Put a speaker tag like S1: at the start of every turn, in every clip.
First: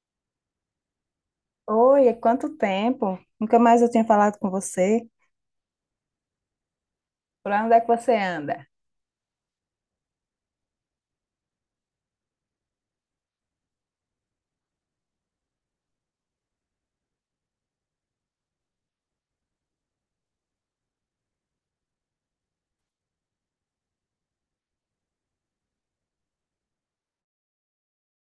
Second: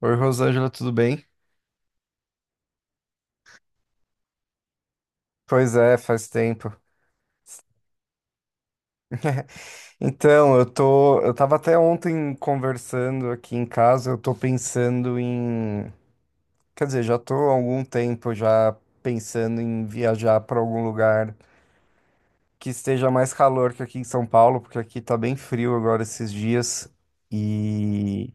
S1: Oi, Rosângela, tudo bem?
S2: Oi, quanto tempo? Nunca mais eu tinha falado com você.
S1: Pois é, faz tempo.
S2: Por onde é que você anda?
S1: Então, eu tava até ontem conversando aqui em casa, eu tô pensando em, quer dizer, já tô há algum tempo já pensando em viajar para algum lugar que esteja mais calor que aqui em São Paulo, porque aqui tá bem frio agora esses dias. E,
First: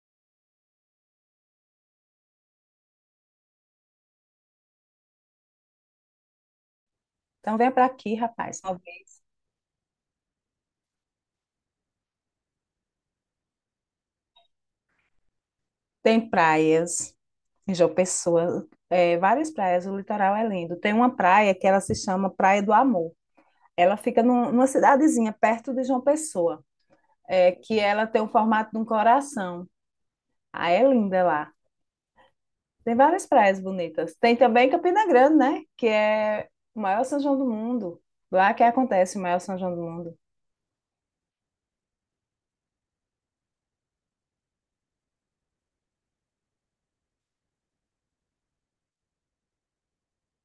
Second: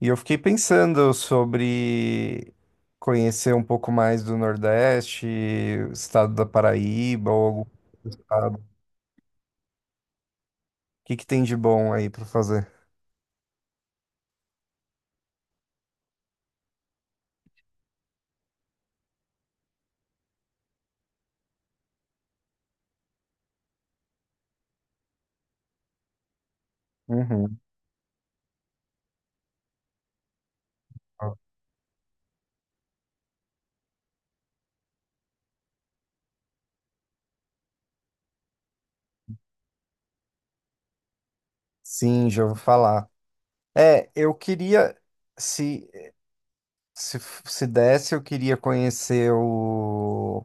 S1: e eu fiquei pensando sobre conhecer um pouco mais do Nordeste, o estado da Paraíba ou
S2: Então
S1: algum
S2: vem pra aqui, rapaz.
S1: que tem de bom aí pra fazer?
S2: Tem praias em João Pessoa, várias praias, o litoral é lindo. Tem uma praia que ela se chama Praia do Amor. Ela fica numa cidadezinha perto de João Pessoa,
S1: Uhum.
S2: que ela tem o formato de um coração. Ah, é linda lá. Tem várias praias bonitas. Tem também Campina Grande, né? Que é o maior São João do mundo. Lá que acontece o maior São João do mundo.
S1: Sim, já vou falar. É, eu queria, se, se, se desse, eu queria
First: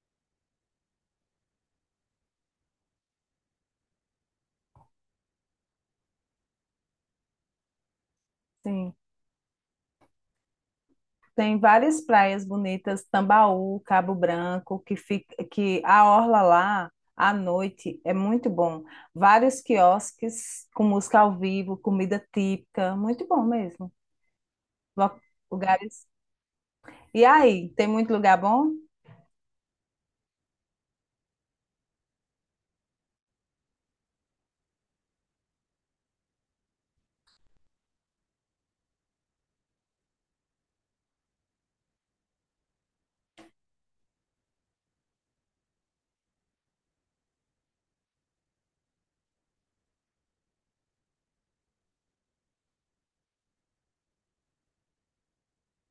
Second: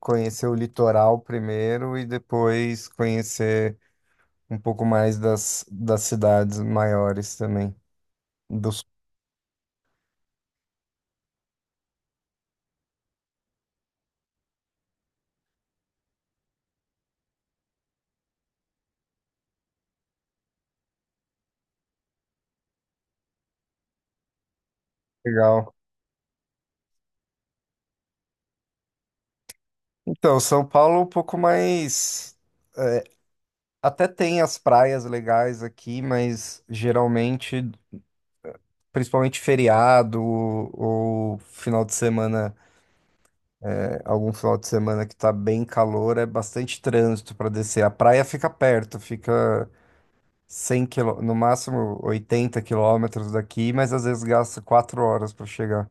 S1: conhecer o litoral primeiro e depois conhecer um pouco mais das cidades maiores também, do sul.
S2: Sim. Tem várias praias bonitas, Tambaú, Cabo Branco, que a orla lá à noite é muito bom. Vários quiosques com música ao vivo, comida típica, muito bom mesmo. Lo-
S1: Legal.
S2: Lugares. E aí, tem muito lugar bom?
S1: Então, São Paulo é um pouco mais. É, até tem as praias legais aqui, mas geralmente, principalmente feriado ou final de semana, é, algum final de semana que tá bem calor, é bastante trânsito para descer. A praia fica perto, fica 100 quilô, no máximo 80 quilômetros daqui, mas às vezes gasta 4 horas para chegar.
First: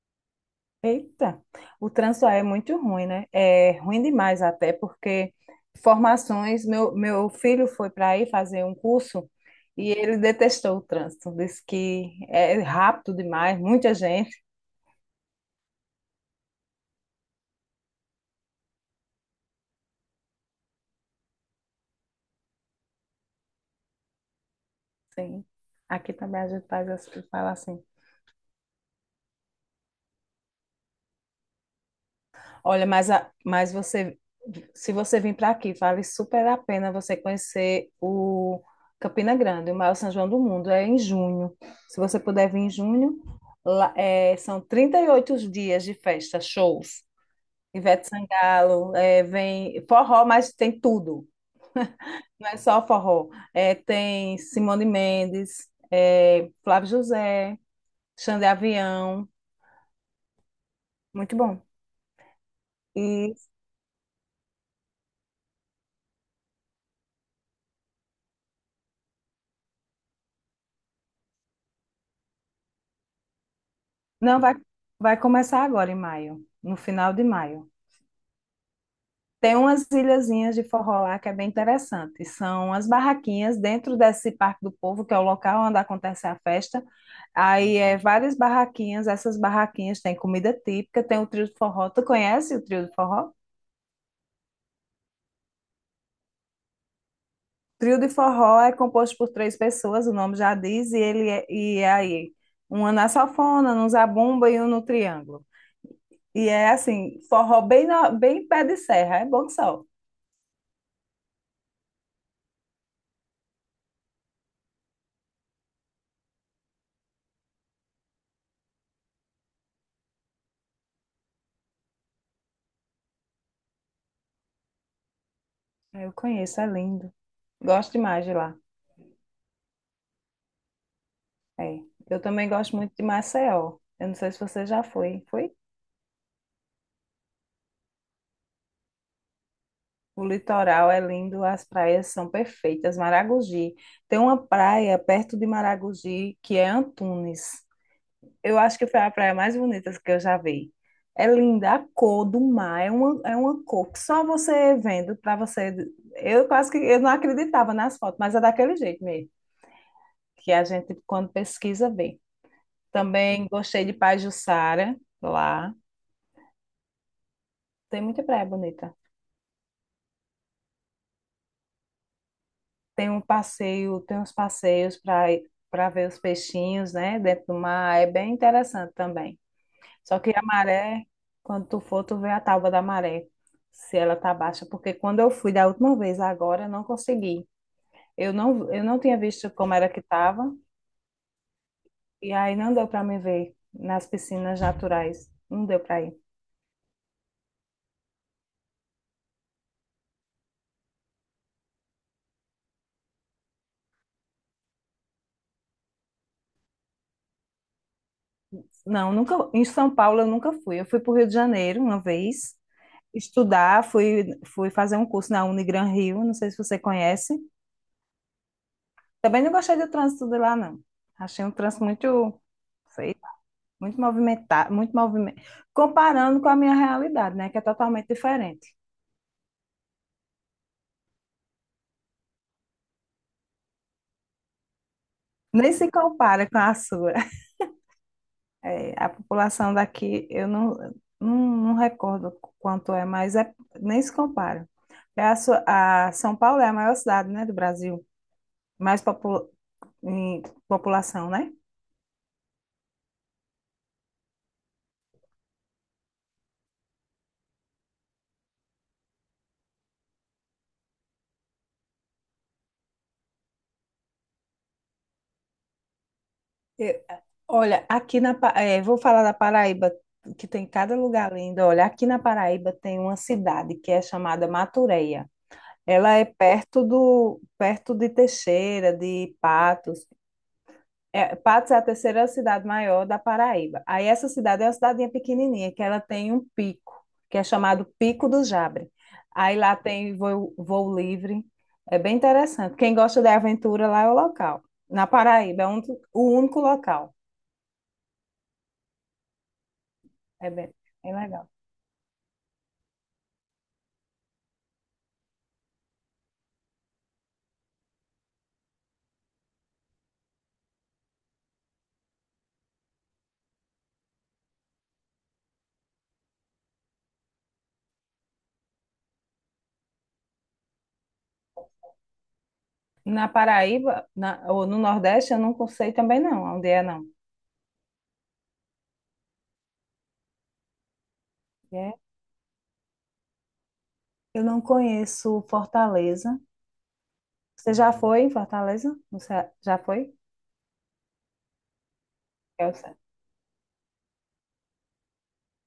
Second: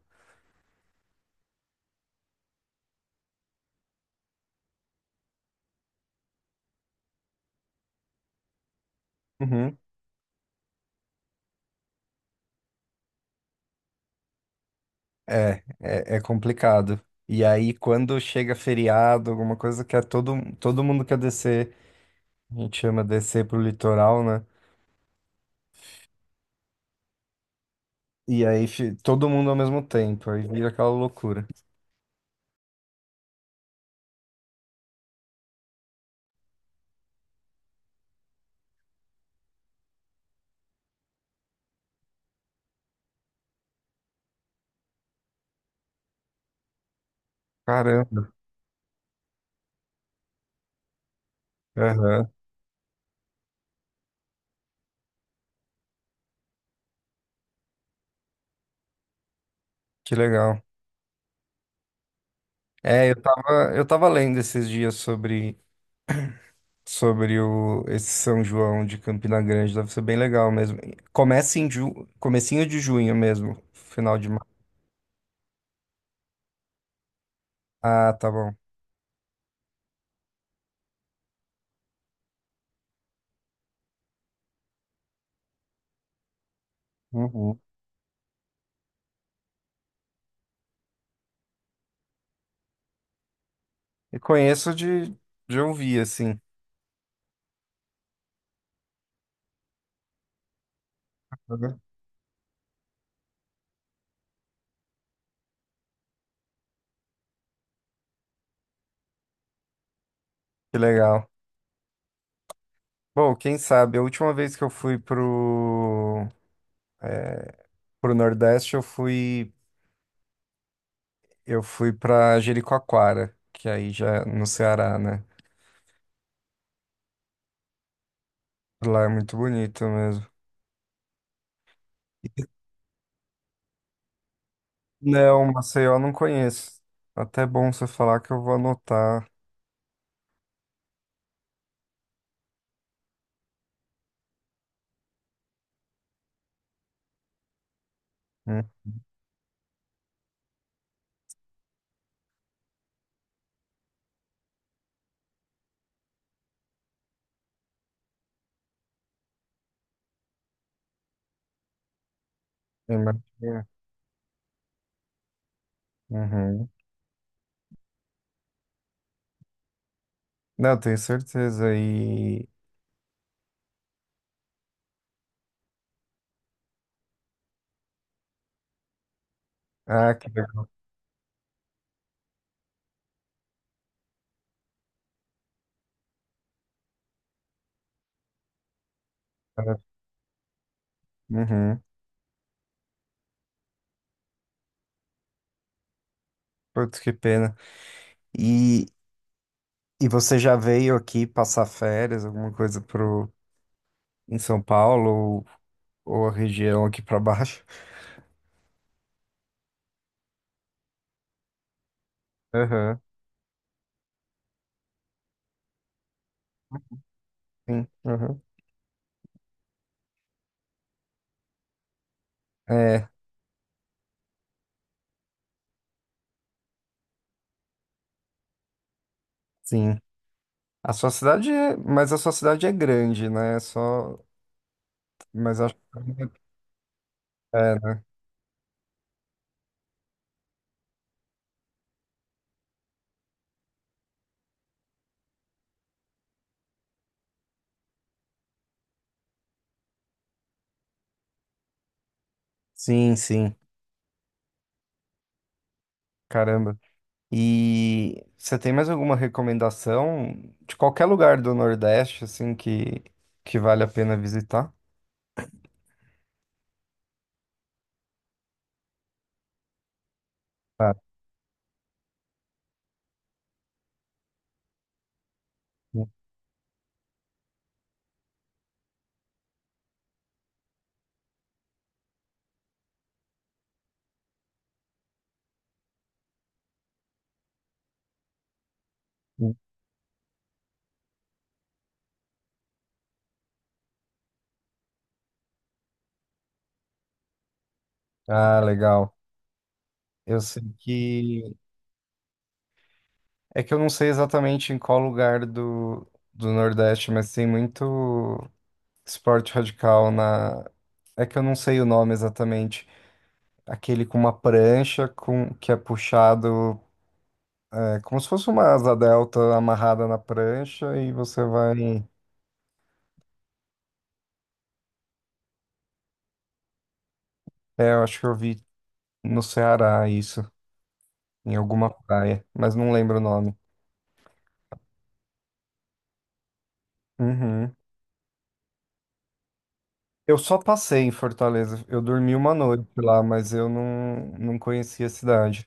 S2: Eita, o trânsito aí é muito ruim, né? É ruim demais até porque formações, meu filho foi para aí fazer um curso
S1: Uhum.
S2: e ele detestou o trânsito, disse que é rápido demais, muita gente.
S1: É complicado. E aí, quando chega feriado, alguma coisa que é todo mundo quer descer, a gente chama descer pro litoral, né?
S2: Sim. Aqui também a gente fala assim.
S1: E aí, todo mundo ao mesmo tempo, aí vira aquela loucura.
S2: Olha, mas você, se você vir para aqui, vale super a pena você conhecer o Campina Grande, o maior São João do mundo. É em junho. Se você puder vir em junho, lá, é, são 38 dias de festa, shows. Ivete
S1: Caramba.
S2: Sangalo, é, vem forró, mas tem tudo. Não é só forró. É, tem Simone Mendes, é, Flávio José, Xande Avião.
S1: Que legal.
S2: Muito bom.
S1: É,
S2: E
S1: eu tava lendo esses dias sobre esse São João de Campina Grande, deve ser bem legal mesmo. Começa em comecinho de junho mesmo, final de
S2: Não,
S1: maio.
S2: vai, vai começar agora em maio, no final de maio.
S1: Ah, tá bom.
S2: Tem umas ilhazinhas de forró lá que é bem interessante. São as barraquinhas dentro desse Parque do Povo, que é o local onde acontece a festa.
S1: Uhum.
S2: Aí é várias barraquinhas, essas barraquinhas têm comida típica, tem o trio de forró. Tu conhece o trio de forró?
S1: E conheço de ouvir, assim.
S2: Trio de forró é composto por três pessoas, o nome já diz, e ele é, e
S1: Uhum.
S2: é aí uma na sanfona, um zabumba e um no triângulo. E é assim, bem pé de serra, é bom que só.
S1: Que legal. Bom, quem sabe, a última vez que eu fui é, pro Nordeste, eu fui pra Jericoacoara, que aí já é no Ceará, né?
S2: Ah, eu conheço, é lindo. Gosto demais de lá.
S1: Lá é muito bonito mesmo.
S2: É. Eu também gosto muito de Maceió. Eu não sei se você já foi.
S1: Não,
S2: Foi?
S1: Maceió eu não conheço. Até bom você falar, que eu vou anotar.
S2: O litoral é lindo, as praias são perfeitas. Maragogi. Tem uma praia perto de Maragogi que é Antunes. Eu
S1: Hum.
S2: acho que foi a praia mais bonita que eu já vi. É linda, a cor do mar é uma cor que só você vendo para você. Eu quase que eu não acreditava nas fotos, mas é daquele jeito mesmo, que a gente, quando pesquisa, vê. Também
S1: Imagina.
S2: gostei de Pajuçara, lá.
S1: Uhum.
S2: Tem muita praia bonita.
S1: Não, eu tenho certeza. E...
S2: Tem um passeio, tem uns passeios para ver os peixinhos, né, dentro do mar. É bem interessante também.
S1: Ah,
S2: Só
S1: que
S2: que a
S1: legal.
S2: maré, quando tu for, tu vê a tábua da maré, se ela tá baixa, porque quando eu fui da última vez, agora eu não consegui. Eu não tinha visto como era que tava
S1: Uhum.
S2: e aí não deu para me ver nas piscinas naturais. Não deu para ir.
S1: Putz, que pena. E, e você já veio aqui passar férias, alguma coisa pro... em São Paulo ou a região aqui pra baixo?
S2: Não, nunca em São Paulo eu nunca fui. Eu fui para o Rio de Janeiro uma vez.
S1: Aham.
S2: Estudar, fui fazer um curso na Unigran Rio, não sei se você conhece.
S1: Sim. Uhum.
S2: Também não gostei do trânsito de lá, não. Achei um trânsito
S1: É,
S2: sei lá, muito movimentado, muito movimento. Comparando com a minha realidade, né, que é totalmente diferente.
S1: sim. A sua cidade é... Mas a sua cidade é grande, né? É só... Mas
S2: Nem
S1: acho
S2: se
S1: que...
S2: compara com a sua.
S1: É, né?
S2: É, a população daqui, eu não, não, não recordo quanto é, mas é, nem se compara. É a São Paulo é a maior cidade, né, do Brasil, mais popu- em população, né?
S1: Sim, sim. Caramba. E você tem mais alguma recomendação de qualquer lugar do Nordeste, assim, que vale a pena visitar?
S2: Eu- olha, aqui na, Pa- eh, vou falar da Paraíba, que tem
S1: Ah,
S2: cada lugar lindo. Olha, aqui na Paraíba tem uma cidade que é chamada Matureia.
S1: sim,
S2: Ela é perto de Teixeira, de Patos. É, Patos é a terceira cidade maior da Paraíba. Aí essa cidade é uma cidadinha pequenininha, que ela tem um pico, que é chamado Pico do Jabre.
S1: sim.
S2: Aí lá tem voo livre. É bem interessante. Quem gosta de aventura lá é o local. Na Paraíba, o único local.
S1: Ah, legal. Eu
S2: É
S1: sei
S2: bem, bem legal.
S1: que. É que eu não sei exatamente em qual lugar do Nordeste, mas tem muito esporte radical na. É que eu não sei o nome exatamente. Aquele com uma prancha com que é puxado, é, como se fosse uma asa delta amarrada na prancha e você vai.
S2: Na Paraíba, ou no Nordeste, eu não sei também não, onde é não.
S1: É, eu acho que eu vi no Ceará, isso. Em alguma
S2: É.
S1: praia, mas não lembro o nome.
S2: Eu não conheço Fortaleza. Você
S1: Uhum.
S2: já foi em Fortaleza? Você já foi?
S1: Eu só passei em Fortaleza. Eu dormi uma noite lá, mas eu não conhecia a cidade.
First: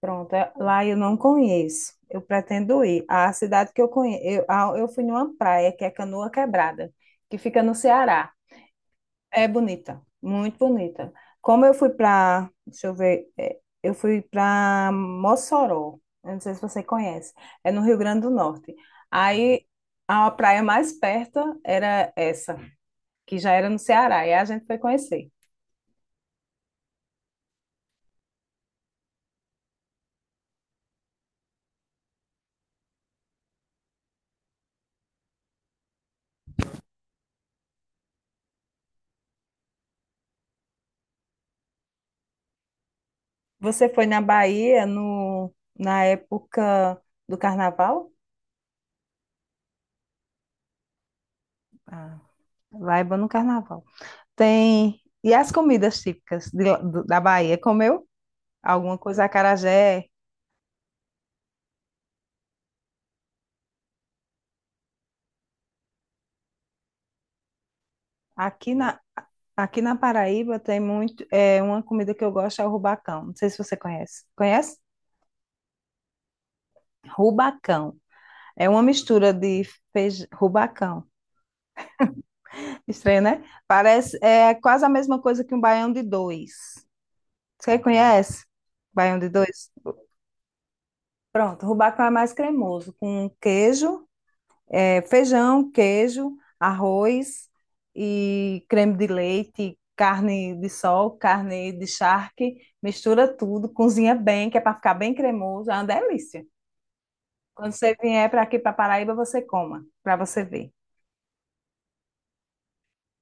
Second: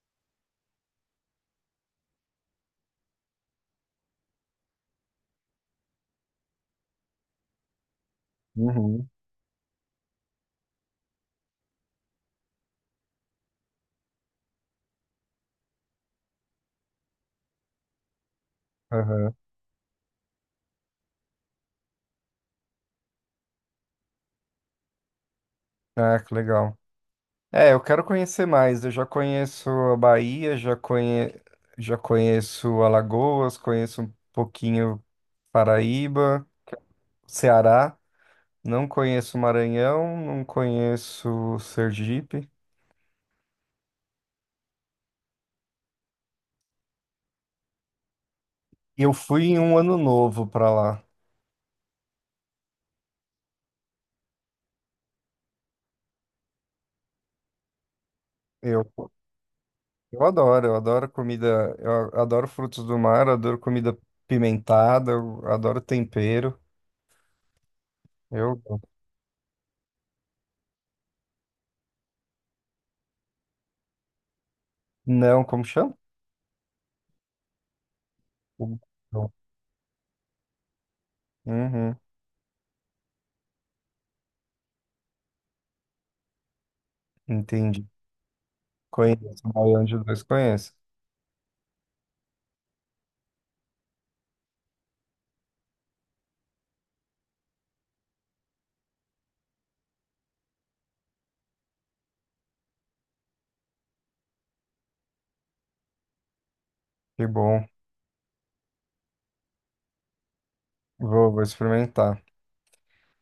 S2: Pronto, lá eu não conheço. Eu pretendo ir. A cidade que eu conheço, eu fui numa praia que é Canoa Quebrada, que fica no Ceará.
S1: Uhum.
S2: É bonita, muito bonita. Como eu fui para, deixa eu ver, é, eu fui para Mossoró. Eu não sei se você conhece. É no Rio Grande do Norte.
S1: Aham.
S2: Aí a praia mais perto era essa, que já era no Ceará, e a gente foi conhecer.
S1: Ah, que legal. É, eu quero conhecer mais. Eu já conheço a Bahia, já já conheço Alagoas, conheço um pouquinho Paraíba, Ceará. Não conheço Maranhão, não conheço Sergipe.
S2: Você foi na Bahia no, na época do carnaval?
S1: Eu fui em um ano novo pra lá.
S2: Ah, vaiba no carnaval. Tem. E as comidas típicas da Bahia? Comeu
S1: Eu
S2: alguma coisa? Acarajé.
S1: Eu adoro comida, adoro frutos do mar, eu adoro comida pimentada, eu adoro tempero. Eu
S2: Aqui na, aqui na Paraíba tem muito. É, uma comida que eu gosto é o rubacão. Não sei se você conhece. Conhece?
S1: não, como chama?
S2: Rubacão. É uma mistura de feijão. Rubacão.
S1: Uhum,
S2: Estranho, né? Parece. É quase a mesma coisa que um baião de dois. Você
S1: entendi.
S2: conhece? Baião de
S1: Conheço,
S2: dois?
S1: Baião de dois conheço.
S2: Pronto, o rubacão é mais cremoso, com queijo. É, feijão, queijo, arroz e creme de leite, carne de sol, carne de charque, mistura tudo, cozinha bem, que é para ficar bem cremoso, é uma delícia.
S1: Que bom.
S2: Quando você vier para aqui para Paraíba, você coma, para você ver.
S1: Vou, vou experimentar.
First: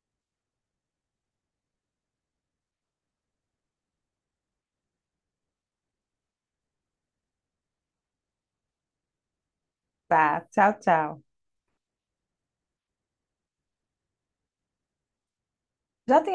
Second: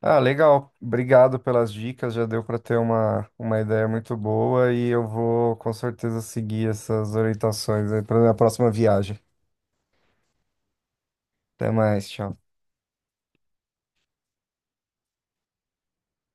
S1: Ah, legal. Obrigado pelas dicas. Já deu para ter uma ideia muito boa e eu vou com certeza seguir essas orientações aí para minha próxima viagem.
S2: Tá, tchau, tchau.
S1: Até mais, tchau.
S2: Já tinha